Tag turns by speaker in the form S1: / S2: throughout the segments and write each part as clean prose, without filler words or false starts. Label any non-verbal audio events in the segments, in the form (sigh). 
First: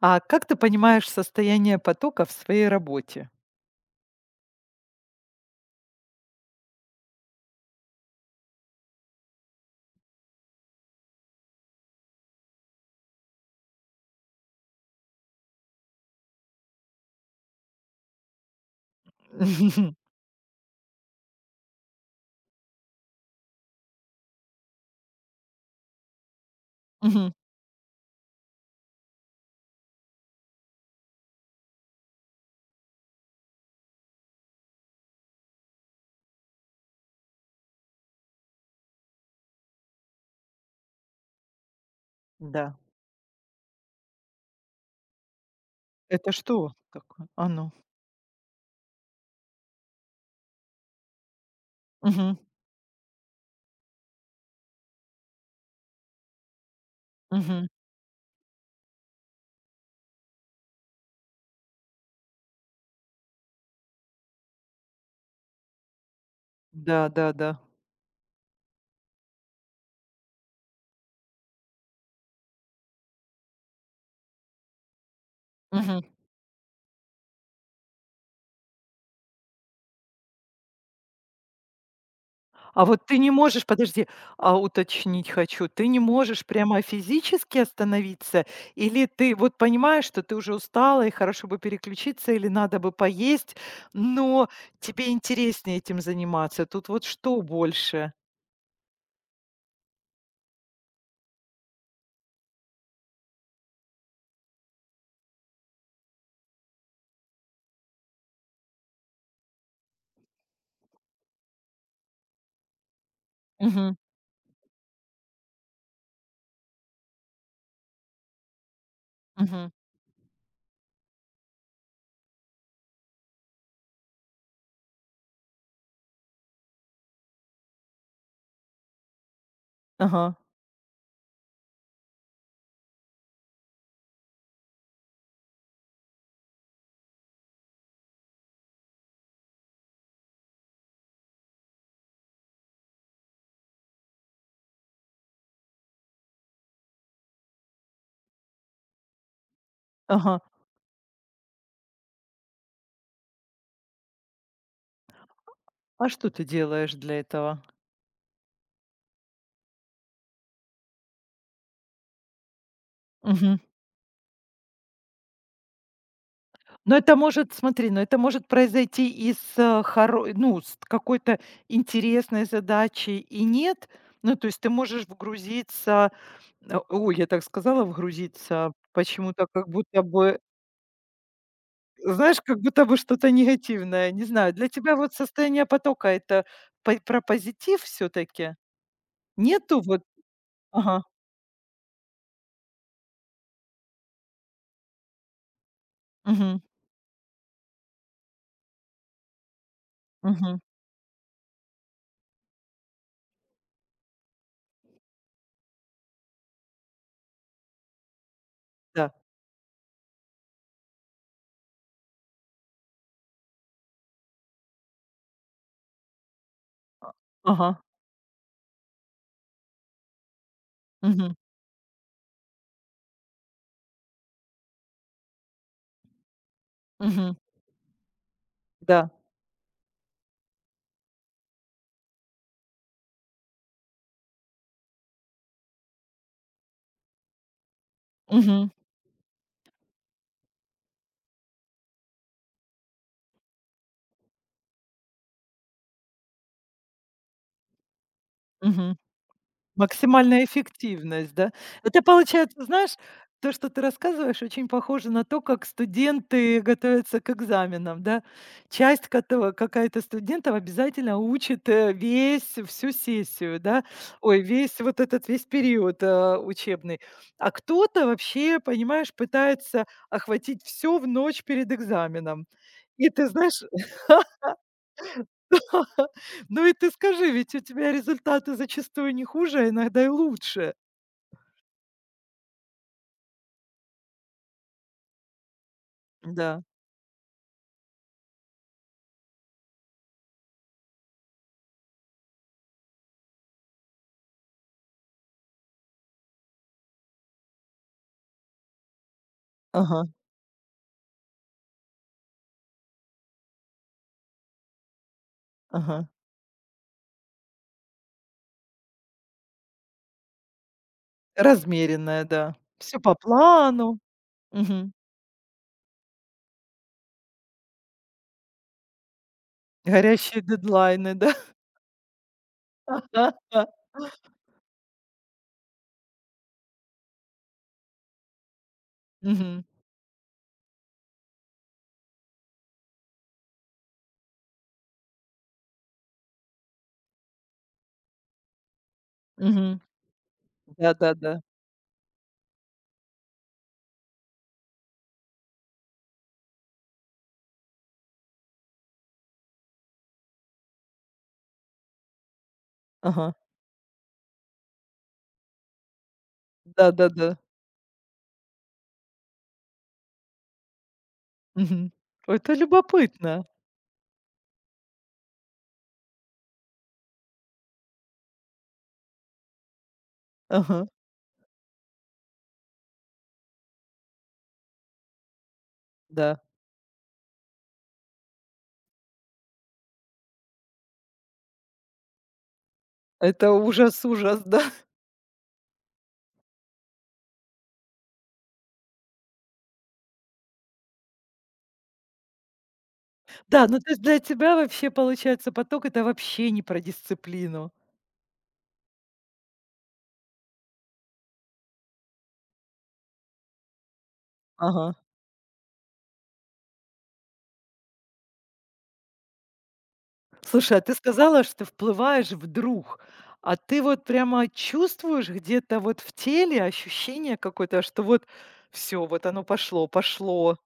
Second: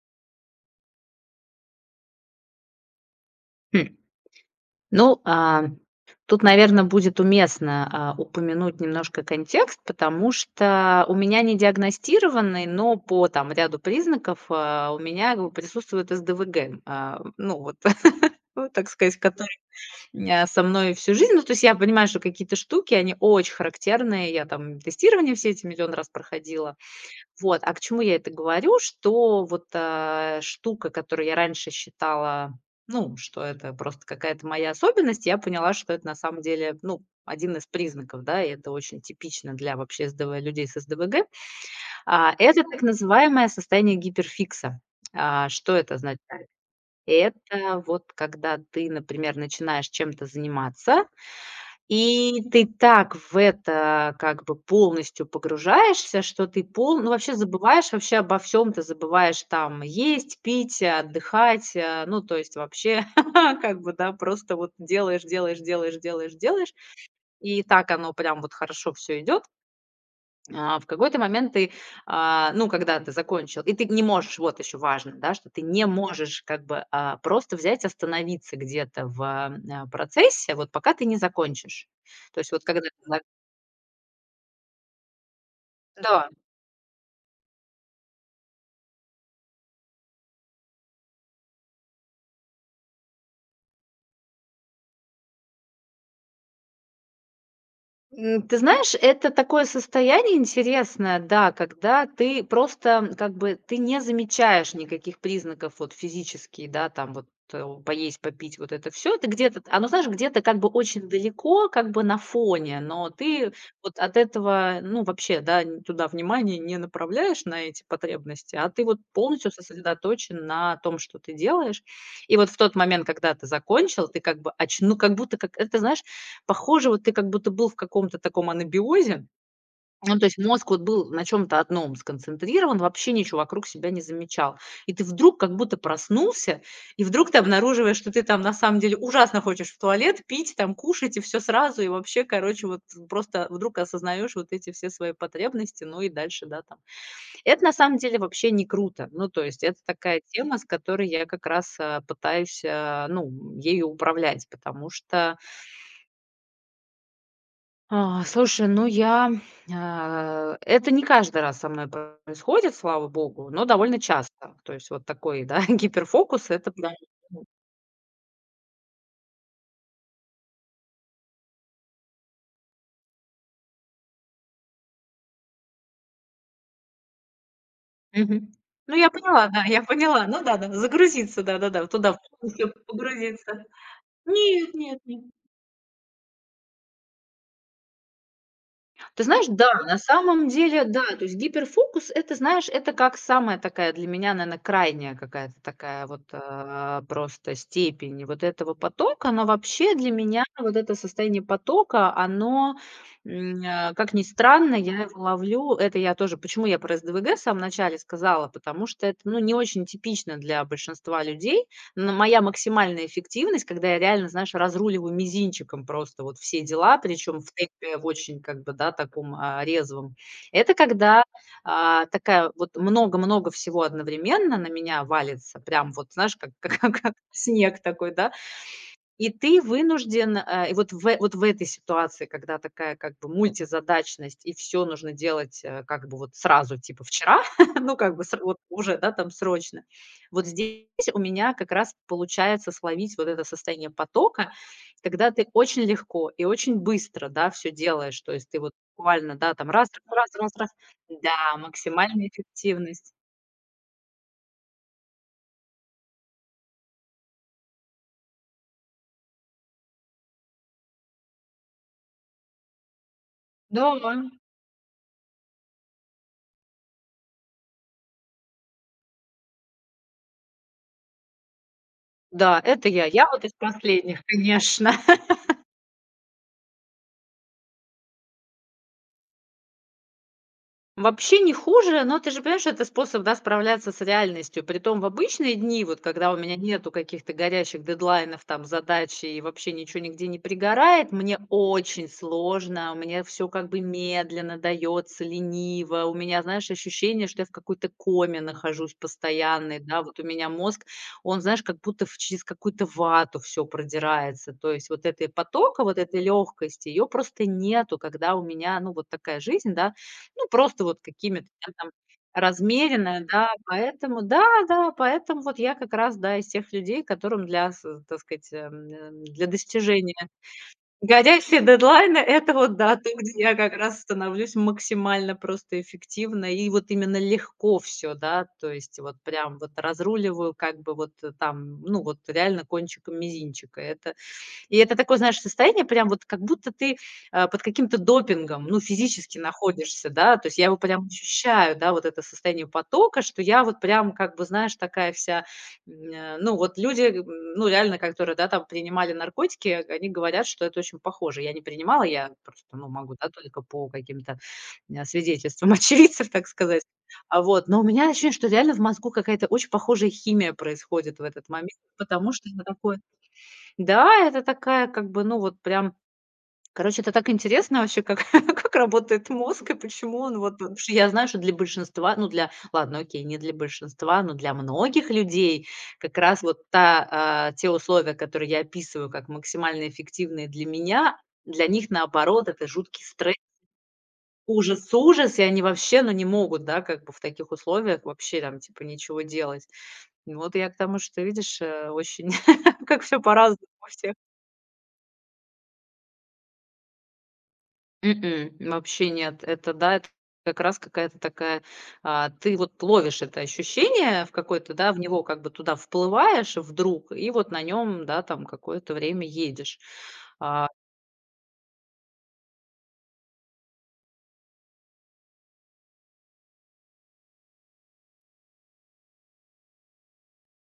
S1: А как ты понимаешь состояние потока в своей работе?
S2: Хм. Ну, тут, наверное, будет уместно, упомянуть немножко контекст, потому что у меня не диагностированный, но по там ряду признаков, у меня в присутствует СДВГ. Ну вот, (laughs) вот так сказать, который
S1: (laughs)
S2: со мной всю жизнь. Ну, то есть я понимаю, что какие-то штуки, они очень характерные. Я там тестирование все эти миллион раз проходила.
S1: Мгм.
S2: Вот, а к чему я это говорю? Что вот, штука, которую я раньше считала, ну, что это просто какая-то моя особенность, я поняла, что это на самом деле, ну, один из признаков, да, и это очень типично для вообще СДВ людей с СДВГ. Это
S1: Да.
S2: так называемое состояние гиперфикса. Что это значит?
S1: Это что такое? А ну.
S2: Это вот когда ты, например, начинаешь чем-то заниматься,
S1: Мгм.
S2: и ты так в это как бы полностью погружаешься, что ты пол ну, вообще
S1: Мгм.
S2: забываешь вообще обо всем. Ты забываешь там есть, пить, отдыхать, ну, то есть вообще (laughs) как бы, да, просто вот делаешь, делаешь, делаешь, делаешь, делаешь.
S1: Да, да, да.
S2: И так оно прям вот хорошо все идет. В какой-то момент ты, ну, когда ты закончил, и ты не можешь, вот еще важно, да, что ты не
S1: Мгм.
S2: можешь как бы просто взять, остановиться где-то в процессе, вот пока ты не закончишь. То есть вот когда
S1: А
S2: ты,
S1: вот ты не можешь, подожди, а уточнить хочу, ты не
S2: да.
S1: можешь прямо физически остановиться? Или ты вот понимаешь, что ты уже устала и хорошо бы переключиться, или надо бы поесть, но тебе интереснее этим заниматься? Тут вот что больше?
S2: Ты знаешь, это такое состояние интересное, да, когда ты просто, как бы, ты не замечаешь никаких признаков вот физически, да, там вот, поесть, попить, вот это все. Это где-то, оно, знаешь, где-то как бы очень далеко, как бы на фоне, но ты
S1: Мгм.
S2: вот от этого, ну, вообще, да, н туда внимание не направляешь, на эти потребности, а ты вот полностью
S1: Мгм.
S2: сосредоточен на том, что ты делаешь. И вот в тот момент, когда ты закончил, ты как бы очну как будто как это, знаешь, похоже, вот ты как будто был в каком-то таком анабиозе. Ну, то
S1: Ага.
S2: есть мозг вот был на чем то одном сконцентрирован, вообще ничего вокруг себя не замечал. И ты вдруг как будто проснулся, и вдруг ты обнаруживаешь, что ты там на самом деле ужасно хочешь в туалет, пить, там кушать и все сразу. И вообще, короче, вот просто вдруг осознаешь вот эти все свои потребности, ну и дальше, да, там. Это на самом деле вообще не круто. Ну, то есть это такая
S1: Ага.
S2: тема, с которой я как раз, пытаюсь, ну, ею управлять, потому что
S1: А что ты делаешь для этого?
S2: Слушай, ну я, это не каждый раз со мной происходит, слава богу,
S1: Мгм.
S2: но довольно часто. То есть вот такой, да, (laughs) гиперфокус- это да.
S1: Но это
S2: Ну,
S1: может, смотри, но это может произойти из ну, с какой-то интересной задачи и нет. Ну, то есть ты можешь вгрузиться, ой, я так сказала,
S2: мгм.
S1: вгрузиться
S2: Ну, я
S1: почему-то
S2: поняла, да,
S1: как
S2: я
S1: будто
S2: поняла.
S1: бы,
S2: Ну да-да, загрузиться, да-да-да, туда в
S1: знаешь, как
S2: всё
S1: будто бы что-то
S2: погрузиться.
S1: негативное. Не знаю, для
S2: Нет,
S1: тебя
S2: нет,
S1: вот
S2: нет.
S1: состояние потока это про позитив все-таки?
S2: Ты знаешь, да,
S1: Нету
S2: на
S1: вот,
S2: самом деле, да,
S1: ага,
S2: то есть гиперфокус- это, знаешь, это как самая такая для меня, наверное, крайняя какая-то такая вот,
S1: мгм,
S2: просто степень вот этого потока. Но вообще для меня
S1: мгм,
S2: вот это состояние потока, оно, как ни странно, я его ловлю. Это я тоже почему я про СДВГ в самом начале сказала, потому что
S1: да,
S2: это, ну, не очень типично для большинства людей. Но моя максимальная эффективность, когда я реально, знаешь, разруливаю мизинчиком просто вот все дела, причем в
S1: ага,
S2: темпе в очень как бы, да, таком, резвом. Это когда,
S1: мгм,
S2: такая вот много-много всего одновременно на меня валится, прям вот, знаешь, как (laughs) как
S1: мгм,
S2: снег такой, да.
S1: да,
S2: И ты вынужден, и вот в этой ситуации, когда такая как бы мультизадачность и все нужно делать, как бы вот сразу, типа вчера, (laughs) ну как бы ср вот
S1: мгм,
S2: уже, да, там срочно. Вот здесь у меня как раз получается словить вот это состояние потока, когда ты очень легко и очень быстро, да, все делаешь. То есть ты вот
S1: мгм.
S2: буквально, да, там раз раз
S1: Максимальная
S2: раз раз.
S1: эффективность, да?
S2: Да,
S1: Это
S2: максимальная
S1: получается, знаешь,
S2: эффективность.
S1: то, что ты рассказываешь, очень похоже на то, как студенты готовятся к экзаменам, да? Часть какая-то студентов обязательно учит весь, всю сессию,
S2: Да,
S1: да? Ой, весь вот этот весь период учебный. А кто-то вообще, понимаешь, пытается охватить все в ночь перед экзаменом.
S2: да, это я.
S1: И
S2: Я
S1: ты
S2: вот из
S1: знаешь,
S2: последних, (laughs) конечно.
S1: (laughs) ну и ты скажи, ведь у тебя результаты зачастую не хуже, а иногда и лучше.
S2: Вообще не хуже, но ты же понимаешь, это способ, да, справляться с реальностью. Притом в обычные дни, вот когда у меня
S1: Да.
S2: нету каких-то горящих дедлайнов, там, задач и вообще ничего нигде не пригорает, мне очень сложно, мне все как бы медленно дается, лениво. У меня, знаешь, ощущение, что я в какой-то коме нахожусь постоянной, да,
S1: Ага,
S2: вот у меня мозг, он, знаешь, как будто через какую-то вату все продирается. То есть вот этой потока, вот
S1: ага.
S2: этой легкости, ее просто нету, когда у меня, ну, вот такая жизнь, да, ну, просто вот какими-то да, там
S1: Размеренная, да. Все по
S2: размеренно, да.
S1: плану.
S2: Поэтому да, да,
S1: Мгм.
S2: поэтому вот я как раз, да, из тех людей, которым для, с так сказать, для достижения
S1: Горящие дедлайны, да.
S2: горящие дедлайны- это вот, да, то, где я как
S1: (laughs)
S2: раз становлюсь максимально просто эффективно и вот именно легко все да. То есть вот прям
S1: Мгм,
S2: вот разруливаю как бы вот, там, ну, вот реально кончиком мизинчика. Это такое, знаешь, состояние, прям вот как будто ты, под каким-то допингом, ну, физически
S1: мгм.
S2: находишься, да. То есть я его прям
S1: Да-да-да.
S2: ощущаю, да, вот это состояние потока, что я вот прям, как бы, знаешь, такая вся, ну, вот люди, ну, реально, которые, да, там принимали наркотики, они говорят, что это очень похоже. Я не принимала, я просто, ну, могу, да,
S1: Ага.
S2: только по каким-то, свидетельствам (laughs) очевидцев, так сказать.
S1: Да-да-да.
S2: Вот, но у меня ощущение, что реально в мозгу какая-то очень похожая химия происходит в этот момент,
S1: Мгм.
S2: потому
S1: Ой,
S2: что
S1: это
S2: это такое
S1: любопытно.
S2: да, это такая как бы, ну, вот прям короче, это так интересно вообще, как (laughs) как работает мозг и почему он вот потому
S1: Ага,
S2: что я знаю, что для большинства, ну, для ладно, окей, не для большинства, но для многих людей как
S1: да.
S2: раз вот те условия, которые я описываю как максимально эффективные для меня, для них, наоборот, это жуткий стресс,
S1: Это ужас, ужас, да.
S2: ужас,
S1: (laughs)
S2: ужас, и они вообще, ну, не могут, да, как бы в таких условиях вообще там типа ничего делать. Ну, вот я к тому, что видишь, очень (laughs) как все по-разному
S1: Да, ну,
S2: у
S1: то есть
S2: всех.
S1: для тебя вообще, получается, поток — это вообще не про дисциплину.
S2: Ну, вообще нет. Это да, это как раз какая-то такая, ты вот ловишь это ощущение в какой то да,
S1: Ага.
S2: в него как бы туда вплываешь вдруг, и вот на нем да, там какое-то время едешь. А
S1: Слушай, а ты сказала, что вплываешь вдруг. А ты вот прямо чувствуешь где-то вот в теле ощущение какое-то, что вот все вот оно пошло, пошло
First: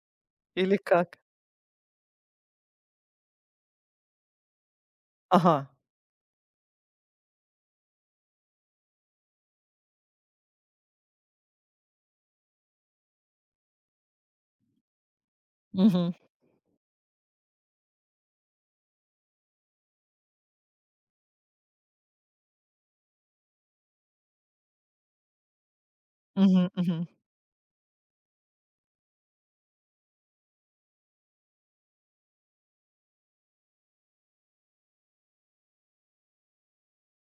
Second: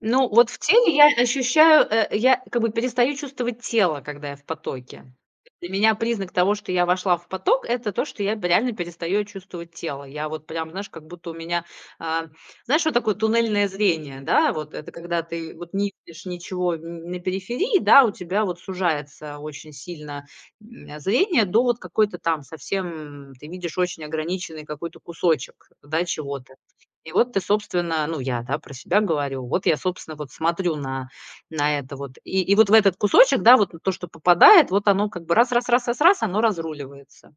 S2: Ну, вот в
S1: или
S2: теле я
S1: как?
S2: ощущаю, я как бы перестаю чувствовать тело, когда я в потоке.
S1: Ага.
S2: Для меня признак того, что я вошла в поток, это то, что я реально перестаю чувствовать тело. Я вот прям, знаешь, как будто у меня, а, знаешь, что такое туннельное зрение, да, вот это когда ты вот не
S1: Мгм.
S2: видишь ничего на периферии, да, у тебя вот сужается очень сильно зрение до вот какой-то там совсем, ты видишь очень ограниченный какой-то кусочек, да, чего-то.
S1: Мгм, мгм.
S2: И вот ты, собственно, ну, я, да, про себя говорю, вот я, собственно, вот смотрю на это вот. И вот в этот кусочек, да, вот то, что попадает, вот оно как бы раз раз раз раз раз, оно разруливается.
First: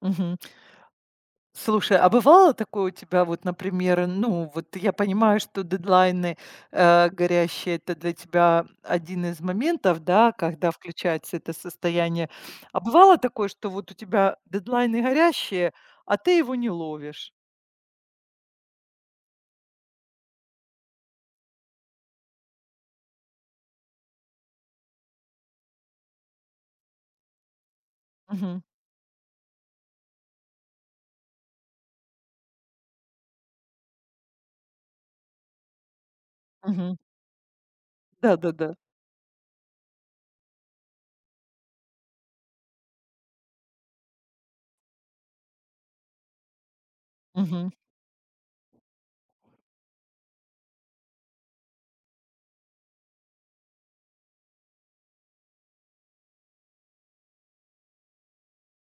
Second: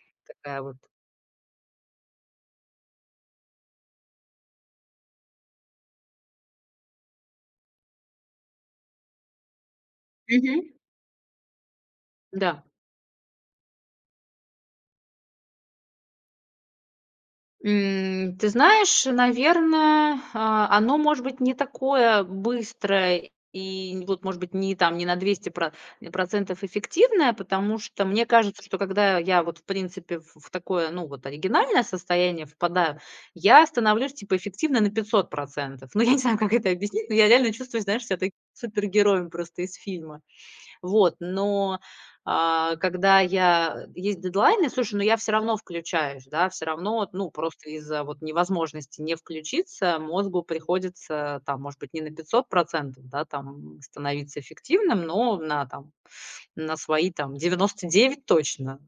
S1: Мгм.
S2: Такая вот.
S1: Слушай, а бывало такое у тебя, вот, например, ну, вот я понимаю, что дедлайны горящие это для тебя один из моментов, да,
S2: Мгм.
S1: когда включается это состояние.
S2: Да.
S1: А бывало такое, что вот у тебя дедлайны горящие, а ты его не ловишь?
S2: Ты знаешь, наверное, оно, может быть, не такое быстрое и вот, может быть, не там не на 200 процентов эффективное, потому что мне
S1: Мгм.
S2: кажется, что когда я вот, в принципе, в такое, ну, вот оригинальное состояние впадаю, я становлюсь типа эффективной на 500%. Ну, я не знаю, как это
S1: Мгм.
S2: объяснить, но я реально чувствую, знаешь, себя таким
S1: Да-да-да.
S2: супергероем просто из фильма. Вот, но, когда я есть дедлайны, слушай, но я все равно включаюсь, да, все равно, ну, просто
S1: Мгм.
S2: из-за вот невозможности не включиться мозгу приходится, там, может быть, не на 500%, да, там, становиться эффективным, но на, там, на свои, там, 99 точно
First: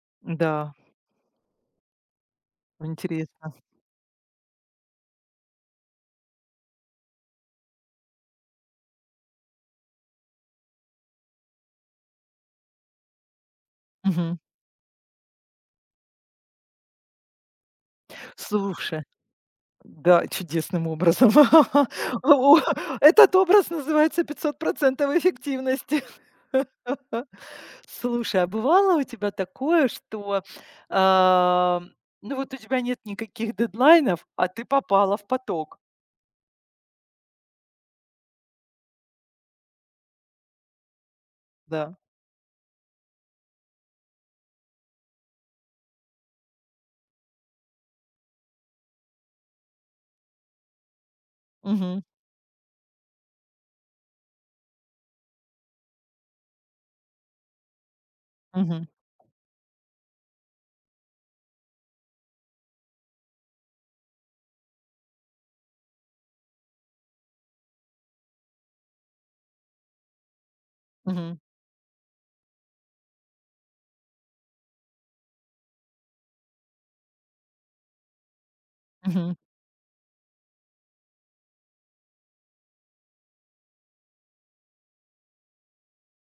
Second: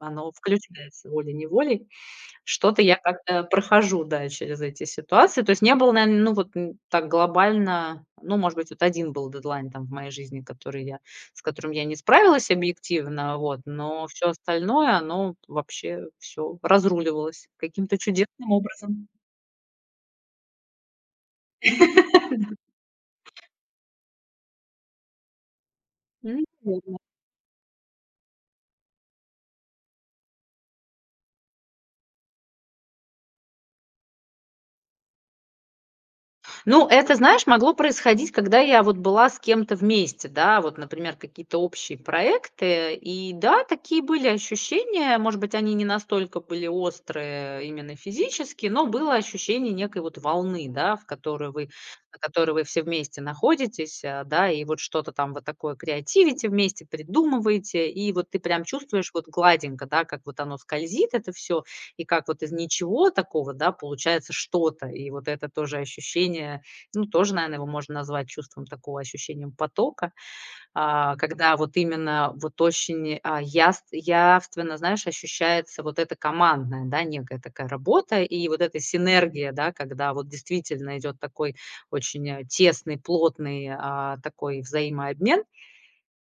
S2: оно
S1: Да,
S2: включается волей-неволей. Что-то я как-то
S1: интересно.
S2: прохожу, да, через эти ситуации. То есть не было, наверное, ну, вот, так глобально, ну, может быть, вот один был дедлайн там в моей жизни, который я с которым я не справилась объективно, вот, но все
S1: Мгм.
S2: остальное, оно вообще все разруливалось каким-то чудесным
S1: Слушай.
S2: образом.
S1: Да, чудесным образом. (laughs)
S2: (laughs)
S1: О, этот образ называется 500 эффективности.
S2: Вот.
S1: (laughs) Слушай, а бывало у тебя такое, что, а, ну, вот у тебя нет никаких дедлайнов, а ты попала в поток?
S2: Ну, это, знаешь, могло происходить, когда я вот была с кем-то вместе, да, вот, например, какие-то
S1: Да.
S2: общие проекты. И да, такие были ощущения, может быть, они не настолько были острые именно физически, но было ощущение некой вот волны, да,
S1: Мгм,
S2: на которой вы все вместе находитесь, да, и вот что-то там вот такое креативите вместе, придумываете, и вот ты прям
S1: мгм,
S2: чувствуешь вот гладенько, да, как вот оно скользит, это все, и как вот из ничего такого, да, получается что-то. И вот это тоже ощущение, ну, тоже, наверное, его можно назвать чувством такого ощущением потока,
S1: мгм,
S2: когда вот именно вот очень явственно, знаешь, ощущается вот эта командная, да, некая такая работа и вот эта
S1: мгм.
S2: синергия, да, когда вот действительно идет такой очень тесный, плотный такой взаимообмен,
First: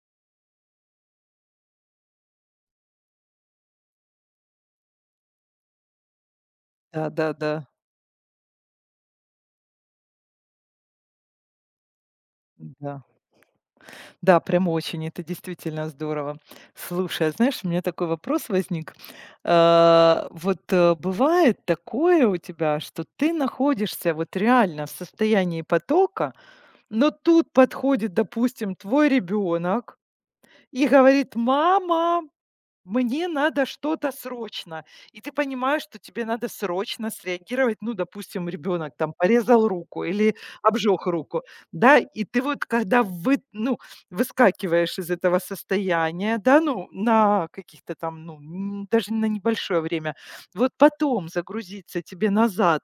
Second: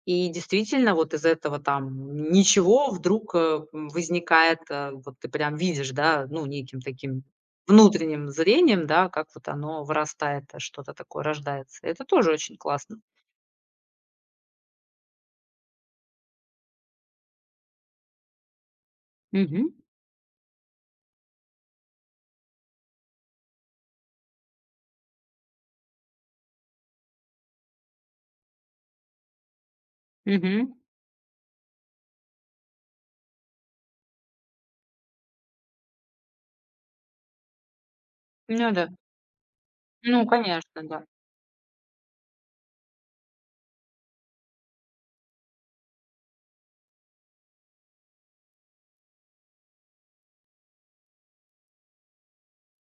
S2: и действительно, вот из этого там ничего вдруг, возникает, вот ты прям видишь, да, ну, неким таким
S1: Да-да-да.
S2: внутренним зрением, да, как вот оно вырастает, а что-то такое рождается. Это тоже очень
S1: Да,
S2: классно.
S1: да. Да, прям очень, это действительно здорово. Слушай, а знаешь, у меня такой вопрос возник.
S2: Мгм.
S1: Вот бывает такое у тебя, что ты находишься вот реально в состоянии потока, но тут подходит, допустим, твой ребенок
S2: Мгм.
S1: и говорит, мама, мне надо что-то срочно. И ты понимаешь, что тебе надо срочно среагировать. Ну, допустим,
S2: Ну да.
S1: ребенок там порезал руку
S2: Ну,
S1: или
S2: конечно, да.
S1: обжег руку, да, и ты вот когда вы, ну, выскакиваешь из этого состояния, да, ну, на каких-то там, ну, даже на небольшое время, вот потом загрузиться тебе назад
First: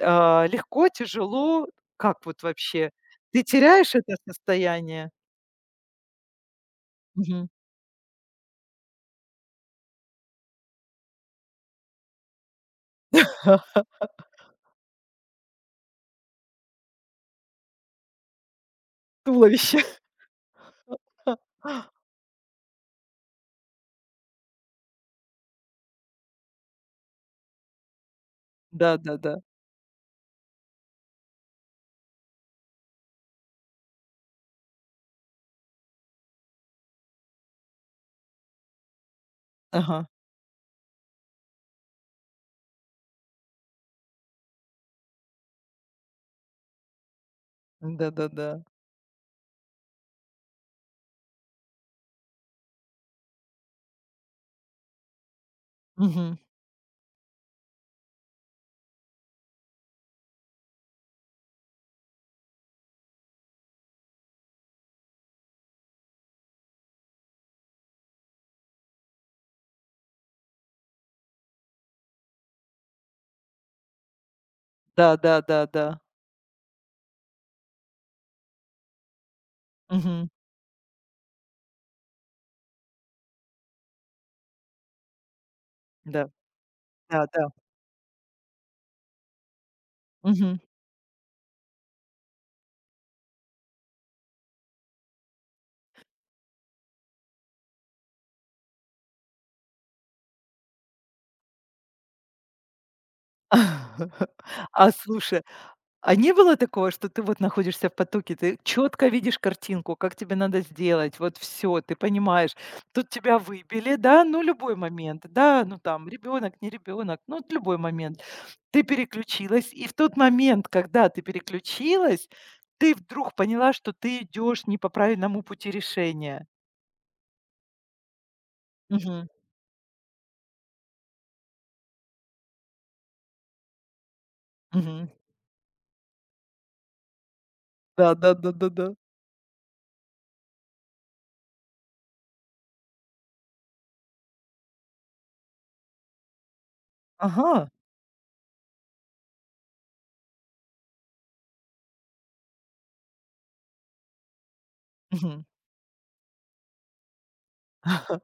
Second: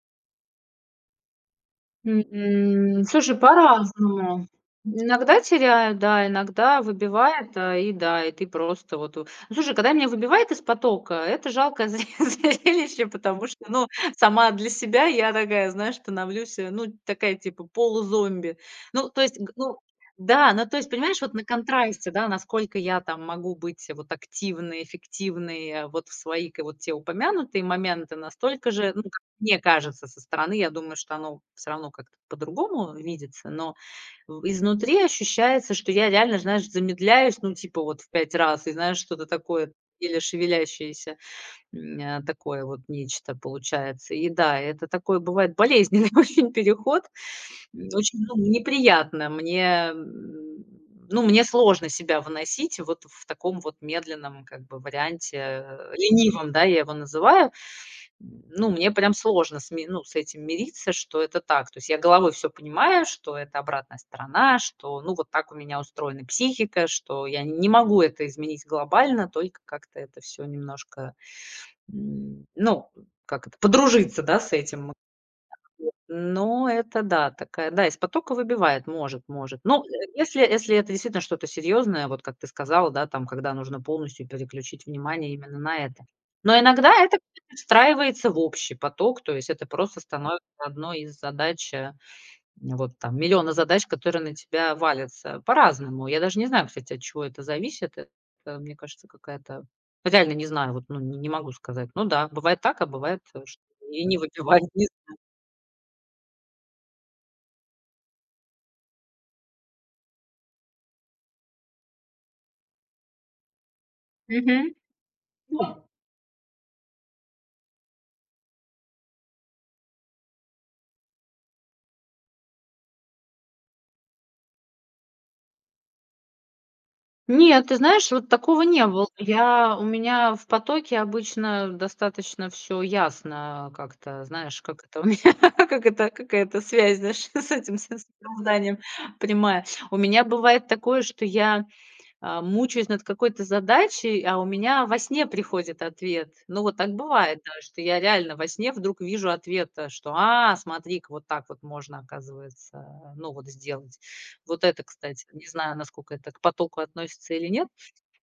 S1: легко, тяжело, как вот вообще?
S2: Слушай,
S1: Ты теряешь это
S2: по-разному.
S1: состояние?
S2: Иногда теряю, да, иногда
S1: Мгм.
S2: выбивает, и да, и ты просто вот у Слушай, когда меня выбивает из потока, это жалкое (laughs) зри зрелище, потому что, ну,
S1: (laughs)
S2: сама для себя я такая, знаешь, становлюсь, ну, такая типа полузомби. Ну, то есть, г ну
S1: Туловище.
S2: Да, ну, то есть, понимаешь, вот на
S1: (laughs)
S2: контрасте, да, насколько я там могу быть вот активной, эффективной, вот в свои к вот те упомянутые моменты, настолько же,
S1: Да,
S2: ну,
S1: да, да.
S2: мне кажется, со стороны, я думаю, что оно все равно как-то по-другому видится, но в изнутри ощущается, что я реально, знаешь, замедляюсь, ну, типа, вот в 5 раз, и, знаешь, что-то такое
S1: Ага.
S2: еле шевелящееся, такое вот нечто получается. И да, это такой бывает болезненный (laughs) очень переход, очень, ну,
S1: Да-да-да.
S2: неприятно. Ну, мне сложно себя выносить вот в таком вот медленном как бы варианте,
S1: Мгм.
S2: ленивом, да, я его называю. Ну, мне прям сложно с ми ну, с этим мириться, что это так. То есть я головой все понимаю, что это обратная сторона, что, ну, вот так у меня устроена психика, что я не могу это изменить глобально, только как-то это все немножко, ну, как это, подружиться, да, с этим,
S1: Да-да-да-да.
S2: но это да, такая, да, из потока выбивает, может, может.
S1: Мгм.
S2: Если, если это действительно что-то серьезное, вот как ты сказал, да, там, когда нужно полностью переключить внимание именно на это.
S1: Да.
S2: Но иногда это
S1: Да-да.
S2: как-то встраивается в общий поток, то есть это просто становится
S1: Мгм.
S2: одной из задач, вот там, миллиона задач, которые на тебя валятся по-разному. Я даже не знаю, кстати, от чего это зависит. Это, мне кажется, какая-то... Реально не знаю, вот, ну, не могу сказать. Ну да, бывает так, а бывает, что и не
S1: (laughs)
S2: выбивает. Не
S1: А слушай, а не было такого, что ты вот находишься в потоке, ты четко видишь картинку, как тебе надо сделать, вот все, ты понимаешь, тут тебя выбили, да, ну любой момент, да,
S2: Нет.
S1: ну там ребенок, не ребенок, ну вот любой момент. Ты переключилась, и в тот момент, когда ты переключилась, ты вдруг поняла, что ты идешь не по правильному пути решения.
S2: Нет, ты знаешь, вот такого не было.
S1: Мгм.
S2: Я У меня в потоке обычно достаточно все ясно как-то, знаешь, как это у
S1: Мгм.
S2: меня, (laughs) как это какая-то связь, знаешь, (laughs) с этим, с
S1: Да, да, да, да,
S2: сознанием
S1: да.
S2: прямая. У меня бывает такое, что мучаюсь над какой-то задачей, а у меня во сне приходит ответ. Ну, вот так бывает, да,
S1: Ага,
S2: что я реально во сне вдруг вижу ответ, что «А, смотри-ка, вот так вот можно, оказывается, ну, вот сделать». Вот это, кстати,
S1: мгм.
S2: не знаю, насколько это к потоку относится или нет,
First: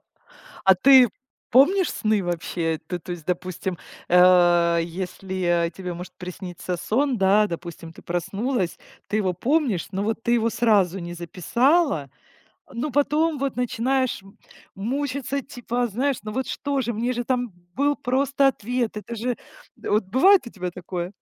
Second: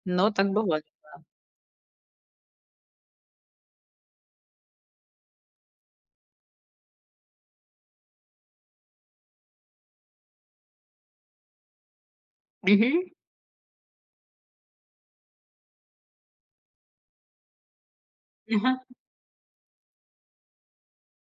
S2: но так
S1: А
S2: бывает.
S1: ты помнишь сны вообще? Ты, то есть, допустим, если тебе может присниться сон, да, допустим, ты проснулась, ты его помнишь, но вот ты его сразу не записала. Ну потом вот начинаешь мучиться, типа, знаешь: «Ну вот что же, мне же там был просто
S2: Мгм.
S1: ответ». Это же вот бывает у тебя такое?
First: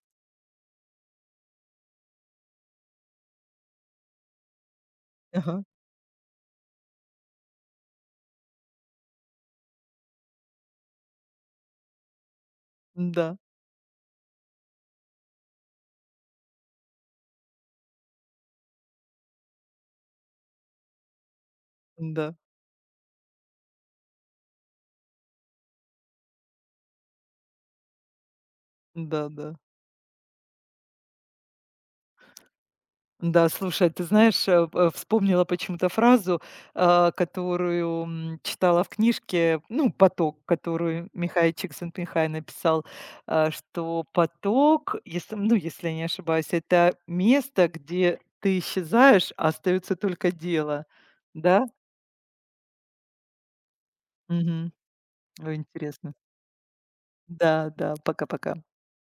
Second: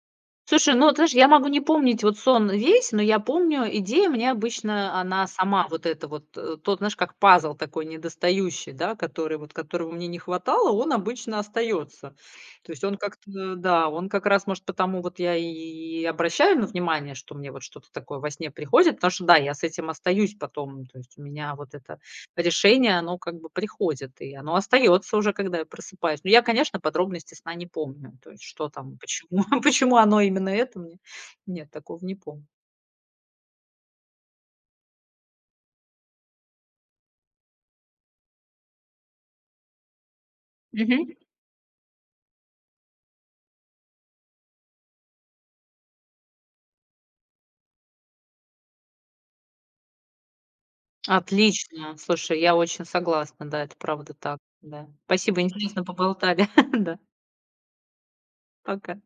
S2: Слушай, ну вот знаешь, я могу не помнить вот сон весь, но я помню, идея мне обычно, она
S1: Ага.
S2: сама вот эта вот, тот, знаешь, как пазл такой недостающий, да, который вот, которого мне не хватало, он обычно остается. То есть он
S1: Да,
S2: как-то, да, он как раз, может, потому вот я и обращаю на внимание, что мне вот что-то такое во сне приходит, потому что, да, я с этим остаюсь потом, то есть у меня вот это
S1: да,
S2: решение, оно как бы приходит, и оно остается уже, когда я просыпаюсь. Но я, конечно, подробности сна не помню. То есть что там, почему
S1: да-да.
S2: (laughs) почему оно именно это мне, нет, такого не помню.
S1: Да, слушай, ты знаешь, вспомнила почему-то фразу, которую читала в книжке, ну, «Поток»,
S2: Мгм.
S1: которую Михай Чиксент-Михай написал, что поток, если, ну, если я не ошибаюсь, это место, где ты исчезаешь, а остается только дело. Да?
S2: Отлично. Слушай, я очень согласна. Да, это правда так.
S1: Мгм.
S2: Да. Спасибо,
S1: Ой,
S2: интересно
S1: интересно.
S2: поболтали. (laughs) Да.
S1: Да, да, пока-пока.
S2: Пока.